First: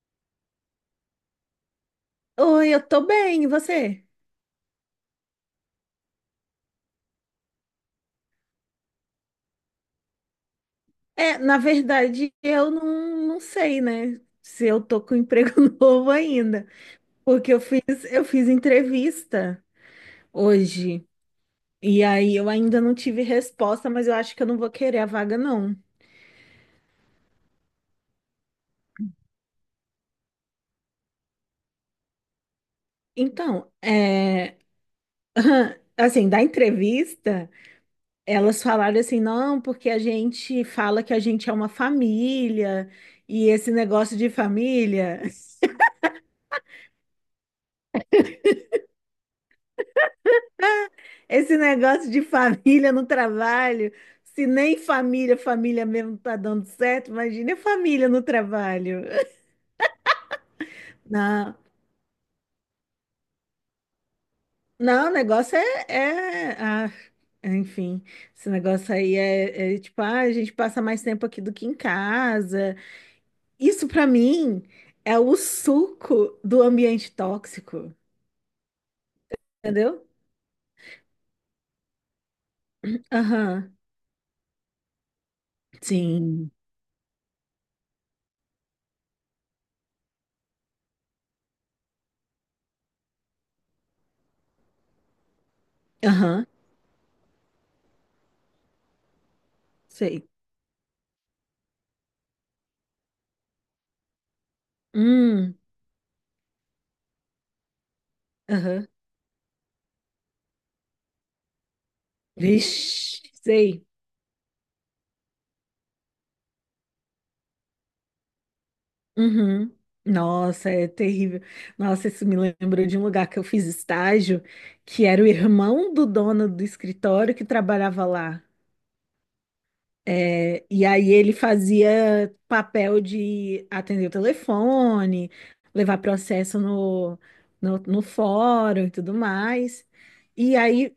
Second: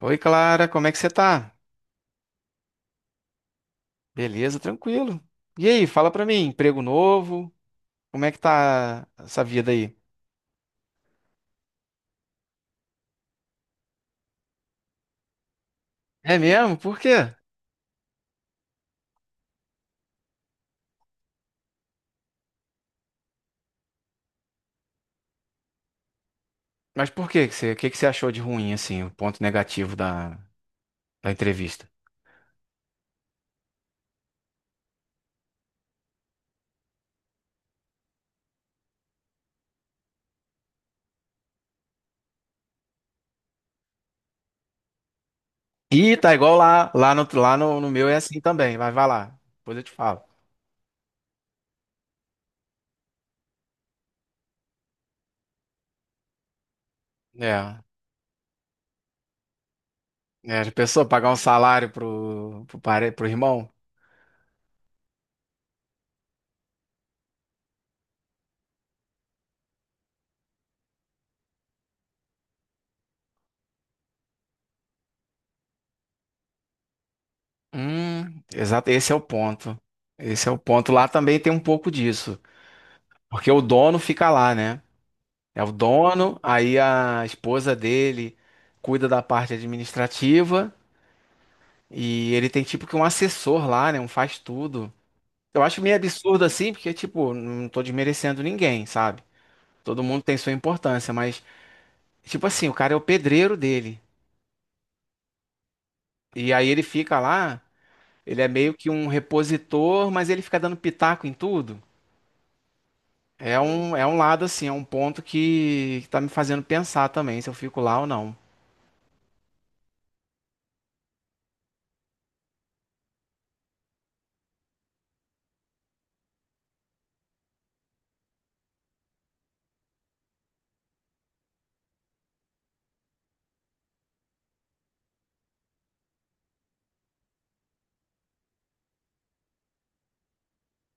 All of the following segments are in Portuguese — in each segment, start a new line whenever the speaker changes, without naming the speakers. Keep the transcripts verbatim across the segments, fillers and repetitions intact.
Oi, Clara, como é que você tá?
Oi, eu tô bem, e você?
Beleza, tranquilo. E aí, fala pra mim, emprego novo? Como é que tá essa vida aí?
É, na verdade, eu não, não sei, né? Se eu tô com emprego novo
É
ainda,
mesmo? Por quê?
porque eu fiz, eu fiz entrevista hoje, e aí eu ainda não tive resposta, mas eu acho que eu não vou querer a vaga, não.
Mas por quê que você, o que que você achou de ruim, assim, o ponto negativo da, da entrevista?
Então, é, assim, da entrevista, elas falaram assim, não, porque a gente fala que a gente é uma família, e esse negócio de família.
Ih, tá igual lá, lá no, lá no, no meu é assim também, mas vai lá, depois eu te falo.
Esse negócio de família no trabalho, se nem família, família mesmo não tá dando certo, imagina a
É,
família no trabalho.
é, já pensou pagar um
Não,
salário pro, pro, pare- pro irmão?
não, o negócio é, é- ah, enfim, esse negócio aí é, é tipo, ah, a gente passa mais tempo aqui do que em casa. Isso pra mim é o suco do ambiente tóxico,
Hum, exato, esse é o ponto.
entendeu?
Esse é o ponto. Lá também tem um pouco disso, porque o
Aham,
dono fica lá, né? É o dono,
sim,
aí a esposa dele cuida da parte administrativa e ele tem tipo que um assessor lá, né? Um faz tudo. Eu acho meio absurdo
aham,
assim, porque tipo, não tô desmerecendo ninguém, sabe? Todo mundo
sei.
tem sua importância, mas tipo assim, o cara é o pedreiro dele.
Hum,
E aí ele fica lá, ele é meio
aham,
que um repositor, mas ele fica dando pitaco em tudo.
vixe,
É
sei.
um, é um lado assim, é um ponto que, que tá me fazendo pensar também se eu fico lá ou não.
Uhum. Nossa, é terrível. Nossa, isso me lembrou de um lugar que eu fiz estágio, que era o irmão do dono do escritório que trabalhava lá. É, e aí ele fazia papel de atender o telefone, levar processo no, no, no fórum e tudo mais. E aí,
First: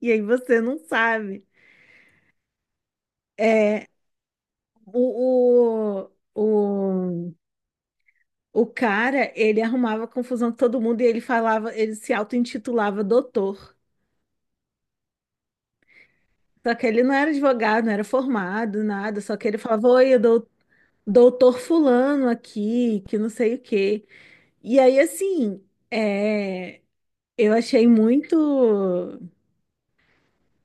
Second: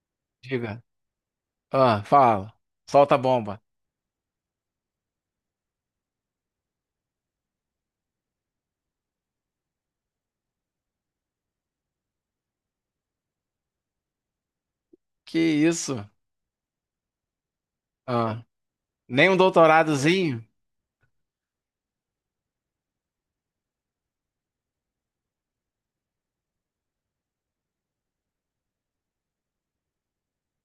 e aí você não
Diga.
sabe.
Ah, fala. Solta a bomba.
É, o, o, O cara, ele arrumava confusão com todo mundo e ele falava, ele se auto-intitulava doutor.
Que isso?
Só que ele não era advogado, não era
Ah,
formado, nada.
nem
Só
um
que ele falava, oi, eu
doutoradozinho?
dou, doutor fulano aqui, que não sei o quê. E aí, assim, é, eu achei muito,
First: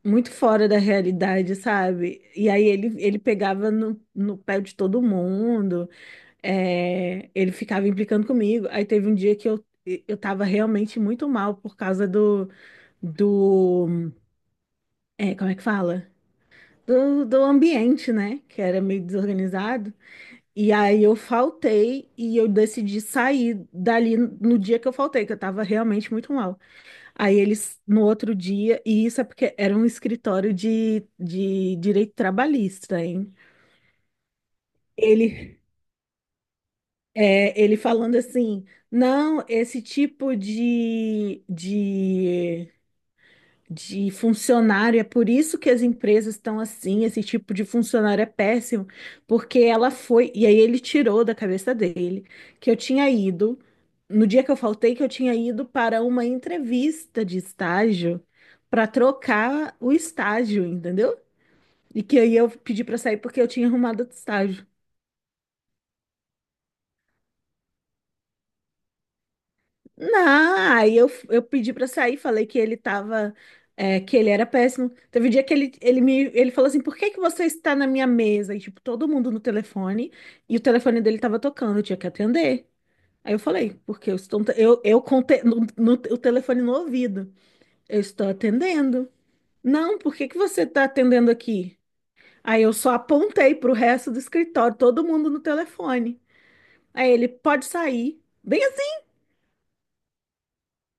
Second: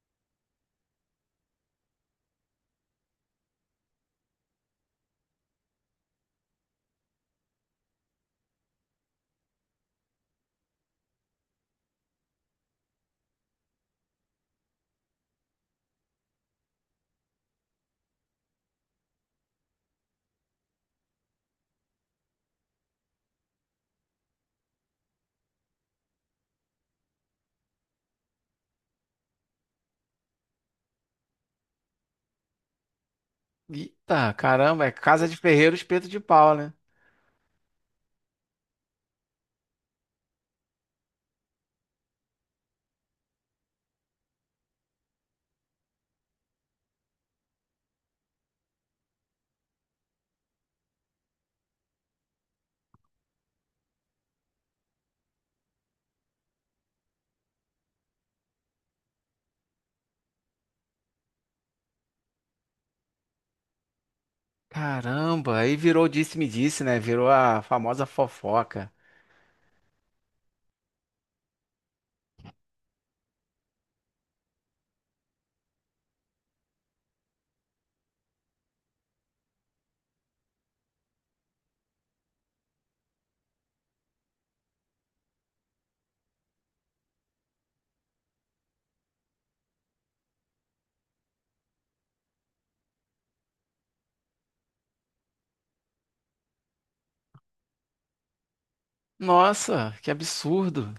muito fora da realidade, sabe? E aí ele, ele pegava no, no pé de todo mundo, é, ele ficava implicando comigo. Aí teve um dia que eu, eu tava realmente muito mal por causa do do, é, como é que fala? Do, do ambiente, né? Que era meio desorganizado. E aí eu faltei e eu decidi sair dali no dia que eu faltei, que eu tava realmente muito mal. Aí eles, no outro dia, e isso é porque era um escritório de, de direito trabalhista, hein?
Eita, caramba, é casa de
Ele,
ferreiro, espeto de pau, né?
é, ele falando assim, não, esse tipo de, de de funcionário. É por isso que as empresas estão assim. Esse tipo de funcionário é péssimo, porque ela foi. E aí ele tirou da cabeça dele que eu tinha ido, no dia que eu faltei, que eu tinha ido para uma entrevista de estágio para trocar o estágio, entendeu? E que aí eu pedi para sair porque eu tinha arrumado outro estágio.
Caramba, aí virou disse-me-disse, né? Virou a famosa fofoca.
Não, aí eu, eu pedi pra sair, falei que ele tava, é, que ele era péssimo. Teve um dia que ele, ele me, ele falou assim, por que que você está na minha mesa? E tipo, todo mundo no telefone, e o telefone dele tava tocando, eu tinha que atender. Aí eu falei, porque eu estou, eu, eu contei no, no- o telefone no ouvido, eu estou atendendo. Não, por que que você tá atendendo aqui? Aí eu só apontei pro resto do escritório, todo mundo no telefone. Aí ele, pode sair. Bem.
Nossa, que absurdo.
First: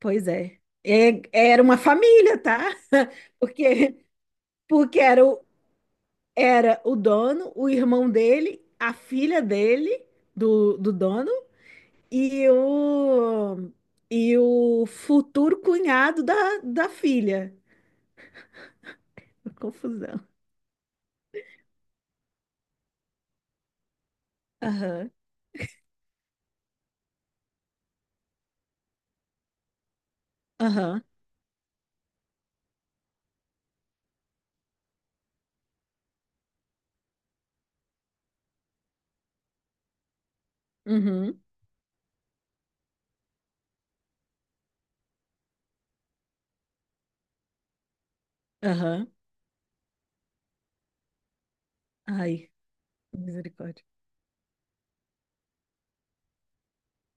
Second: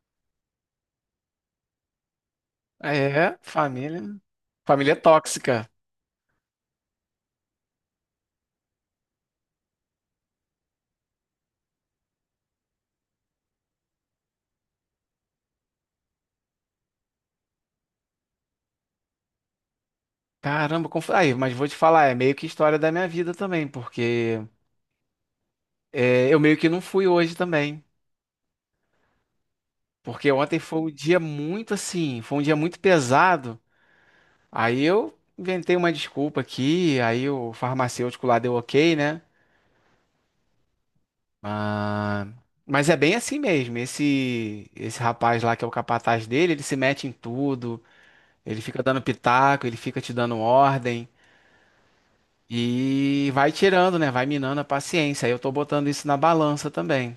Pois é. É- Era uma família, tá?
É,
Porque,
família. Família
porque era o,
tóxica.
era o dono, o irmão dele, a filha dele, do, do dono, e o, e o futuro cunhado da, da filha. Confusão.
Caramba, como aí, mas vou te falar, é meio que história da minha vida também, porque
Aham,
é, eu meio que não fui hoje também, porque ontem foi um
aham,
dia muito assim, foi um dia muito pesado. Aí eu inventei uma desculpa aqui, aí o farmacêutico lá deu ok, né?
uhum,
Ah, mas é bem assim mesmo. Esse esse rapaz lá que é o capataz dele, ele se mete em tudo, ele fica dando
aham.
pitaco, ele fica te dando ordem
Ai,
e vai
misericórdia.
tirando, né? Vai minando a paciência. Aí eu tô botando isso na balança também.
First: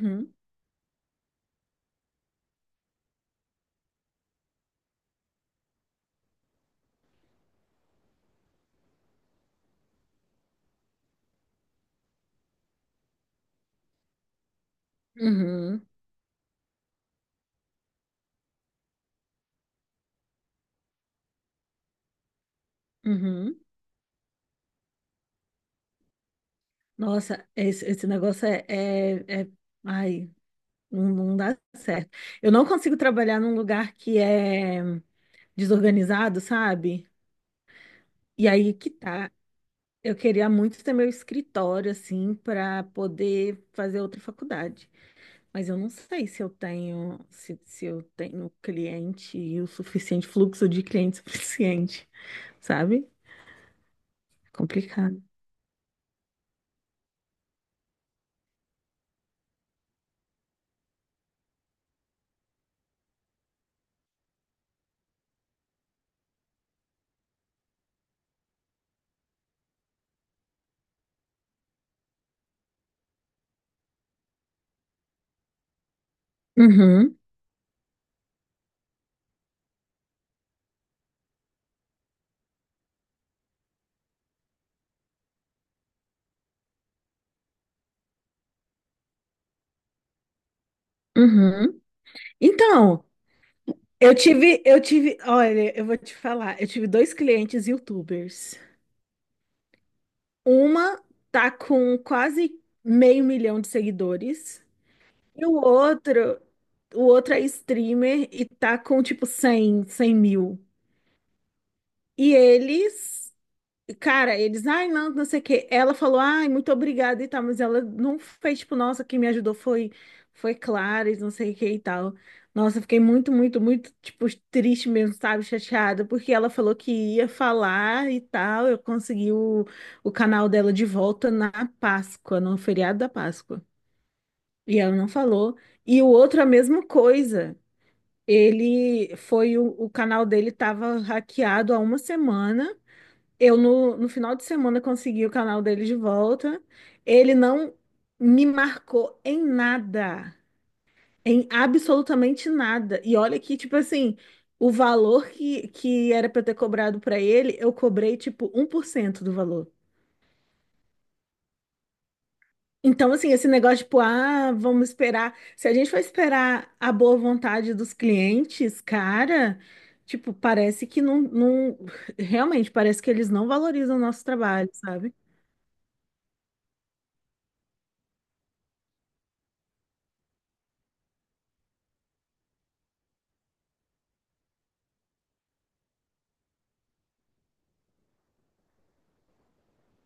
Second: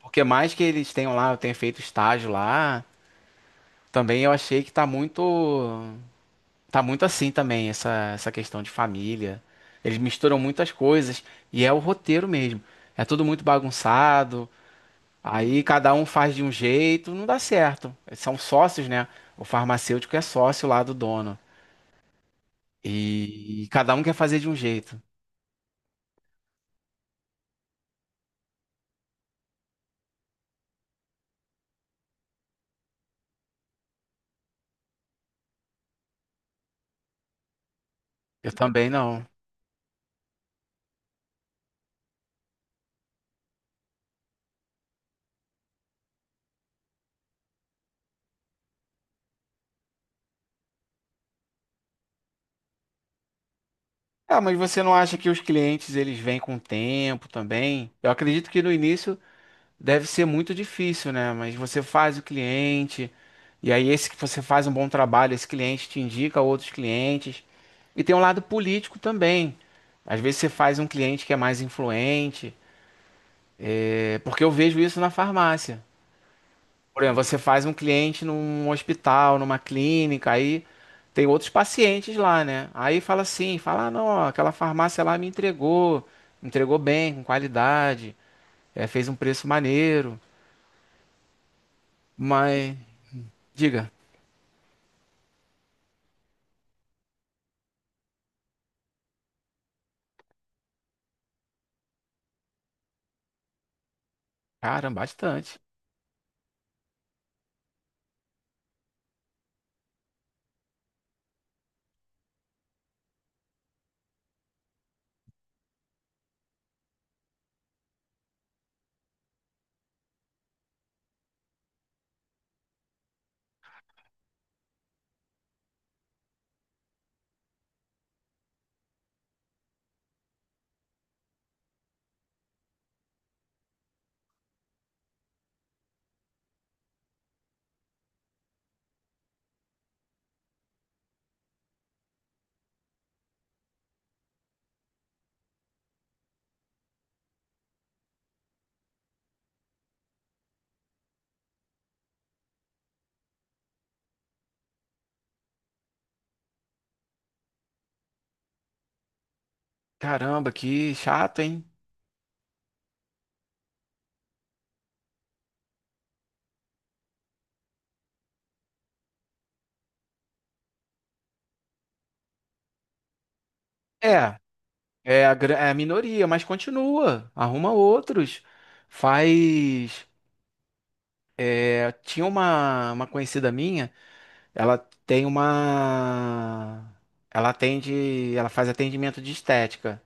Porque mais que eles tenham lá, eu tenho feito estágio lá. Também eu achei que tá muito. Tá muito assim também, essa, essa questão de família. Eles misturam muitas coisas e é o roteiro mesmo. É tudo muito bagunçado. Aí
uhum,
cada um faz de um jeito, não dá certo. São sócios, né? O farmacêutico é sócio lá do dono.
uhum.
E, cada um quer fazer de um jeito.
Nossa, esse, esse negócio é, é, é... Ai, não, não dá certo. Eu não consigo trabalhar num lugar que é desorganizado, sabe? E
Eu
aí
também
que
não.
tá. Eu queria muito ter meu escritório, assim, para poder fazer outra faculdade. Mas eu não sei se eu tenho, se, se eu tenho cliente e o suficiente, fluxo de cliente suficiente, sabe?
Ah, mas você não acha
Complicado.
que os clientes eles vêm com o tempo também? Eu acredito que no início deve ser muito difícil, né? Mas você faz o cliente, e aí esse que você faz um bom trabalho, esse cliente te indica outros clientes. E tem um lado político também. Às vezes você faz um cliente que é mais influente, é, porque eu vejo isso na farmácia. Por
Uhum,
exemplo, você faz um cliente num hospital, numa clínica, aí tem outros pacientes lá, né? Aí fala assim, fala, ah, não, ó, aquela farmácia lá me entregou, entregou bem, com qualidade, é, fez um preço maneiro,
uhum.
mas
Então,
diga.
eu tive, eu tive, olha, eu vou te falar, eu tive dois clientes YouTubers. Uma tá com quase meio milhão de seguidores
Caramba,
e o
bastante.
outro, o outro é streamer e tá com tipo cem cem mil. E eles Cara, eles, ai, não, não sei o quê. Ela falou, ai, muito obrigada e tal, mas ela não fez, tipo, nossa, quem me ajudou foi, foi Clara e não sei o que e tal. Nossa, eu fiquei muito, muito, muito, tipo, triste mesmo, sabe, chateada, porque ela falou que ia falar e tal. Eu consegui o, o canal dela de volta na Páscoa, no feriado da Páscoa. E ela não falou. E o outro, a mesma coisa. Ele foi, o, o canal dele tava hackeado há uma semana. Eu, no, no final de semana, consegui o canal dele de volta. Ele não me marcou em nada, em absolutamente nada. E olha que, tipo assim, o valor que, que era para ter cobrado para ele, eu cobrei, tipo, um por cento do valor.
Caramba, que chato, hein?
Então, assim, esse negócio, tipo, ah, vamos esperar. Se a gente for esperar a boa vontade dos clientes, cara, tipo, parece que não, não... Realmente, parece que eles não valorizam o nosso
É,
trabalho, sabe?
é a, gra- é a minoria, mas continua. Arruma outros. Faz. É, tinha uma, uma conhecida minha, ela tem uma. Ela atende. Ela faz atendimento de estética.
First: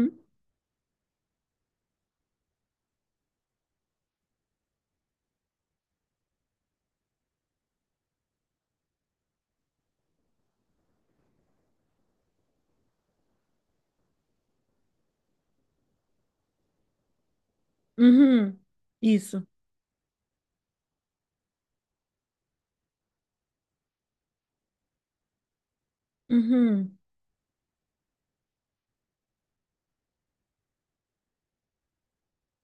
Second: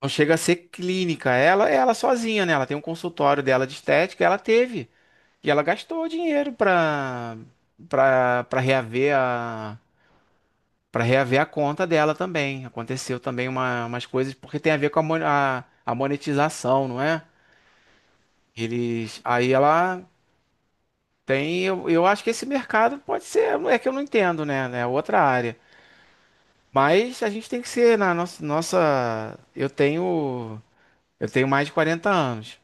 Não chega a ser clínica. Ela, é ela sozinha, né? Ela tem um consultório dela de estética, ela teve. E ela gastou dinheiro pra, pra, pra reaver a, pra reaver a conta dela também. Aconteceu também uma, umas coisas, porque tem a ver com a, mon- a- a monetização, não é?
Uhum.
Eles, aí
Isso.
ela tem, eu, eu acho que esse mercado pode ser, é que eu não entendo, né? É outra área.
Uhum.
Mas a gente tem que ser na nossa, nossa, eu tenho, eu tenho mais de quarenta anos.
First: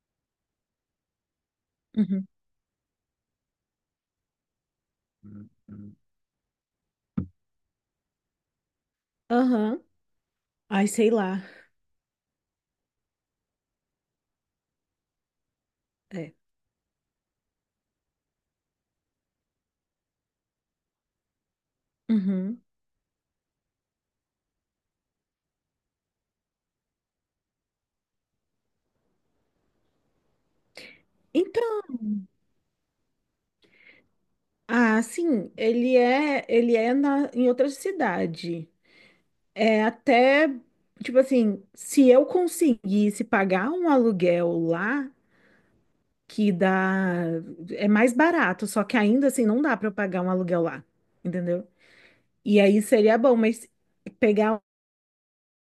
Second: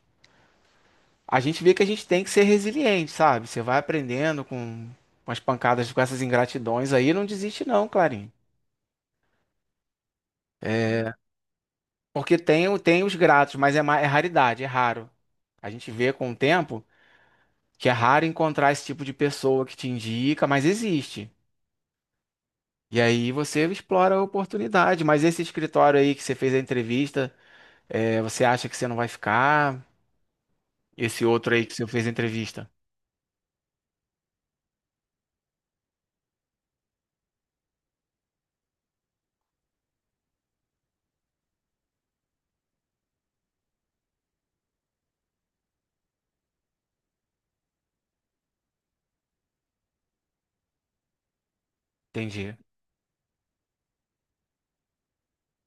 A gente vê que a gente tem
Uhum.
que ser resiliente, sabe? Você vai aprendendo com, com as pancadas, com essas ingratidões aí, não desiste não, Clarinho.
Aham. Ai, sei lá.
Porque tem, o- tem os gratos, mas é, ma- é raridade, é raro. A gente vê com
É.
o tempo que é raro encontrar esse tipo de pessoa que te indica, mas existe.
Uhum.
E aí você explora a oportunidade. Mas esse escritório aí que você fez a entrevista, é, você acha que você não vai ficar? Esse outro aí que
Então,
você fez a entrevista?
ah, sim, ele é, ele é na, em outra cidade. É até, tipo assim, se eu conseguisse pagar um aluguel lá, que dá, é mais barato, só que ainda assim não dá para eu pagar um aluguel lá, entendeu?
Entendi.
E aí seria bom, mas pegar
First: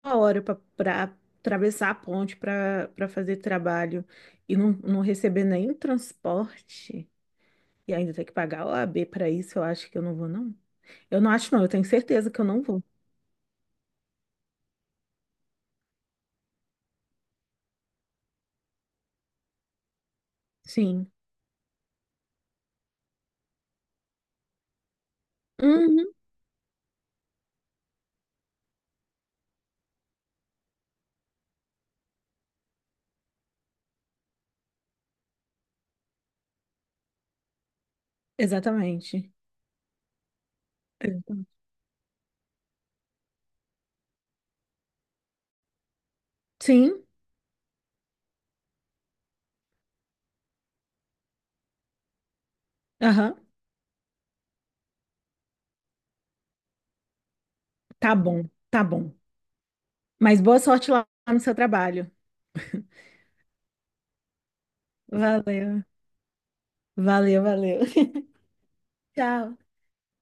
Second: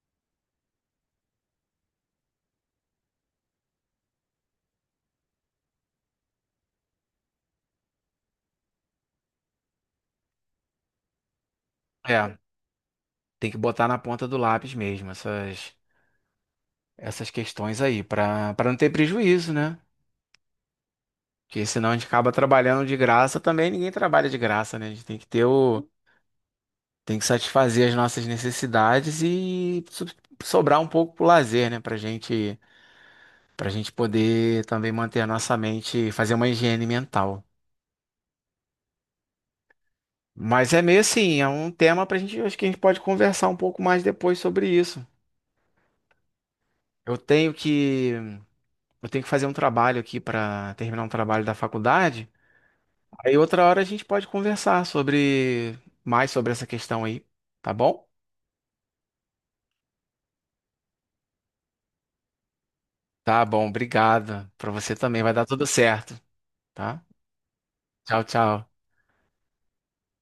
uma hora para atravessar a ponte para para fazer trabalho e não, não receber nenhum transporte e ainda ter que pagar a O A B para isso, eu acho que eu não vou, não. Eu não acho, não, eu tenho certeza
É,
que eu não vou.
tem que botar na ponta do lápis mesmo essas, essas questões aí, para para não ter prejuízo, né?
Sim.
Porque senão a gente acaba trabalhando de graça também, ninguém trabalha de graça, né? A gente tem que ter o,
Uhum,
tem que satisfazer as nossas necessidades e so-, sobrar um pouco pro lazer, né? Pra gente, pra gente poder também manter a nossa mente, fazer uma higiene mental.
exatamente.
Mas é meio assim,
Exatamente.
é um tema pra gente, acho que a gente pode conversar um pouco mais depois sobre isso.
Sim,
Eu tenho que, eu tenho que fazer um trabalho aqui para terminar um trabalho da faculdade.
aham.
Aí outra hora a gente pode conversar sobre mais sobre essa questão aí, tá bom?
Tá bom, tá bom. Mas boa sorte lá no seu trabalho.
Tá bom, obrigado. Pra você também vai dar tudo
Valeu,
certo, tá?
valeu, valeu.
Tchau, tchau.
Tchau.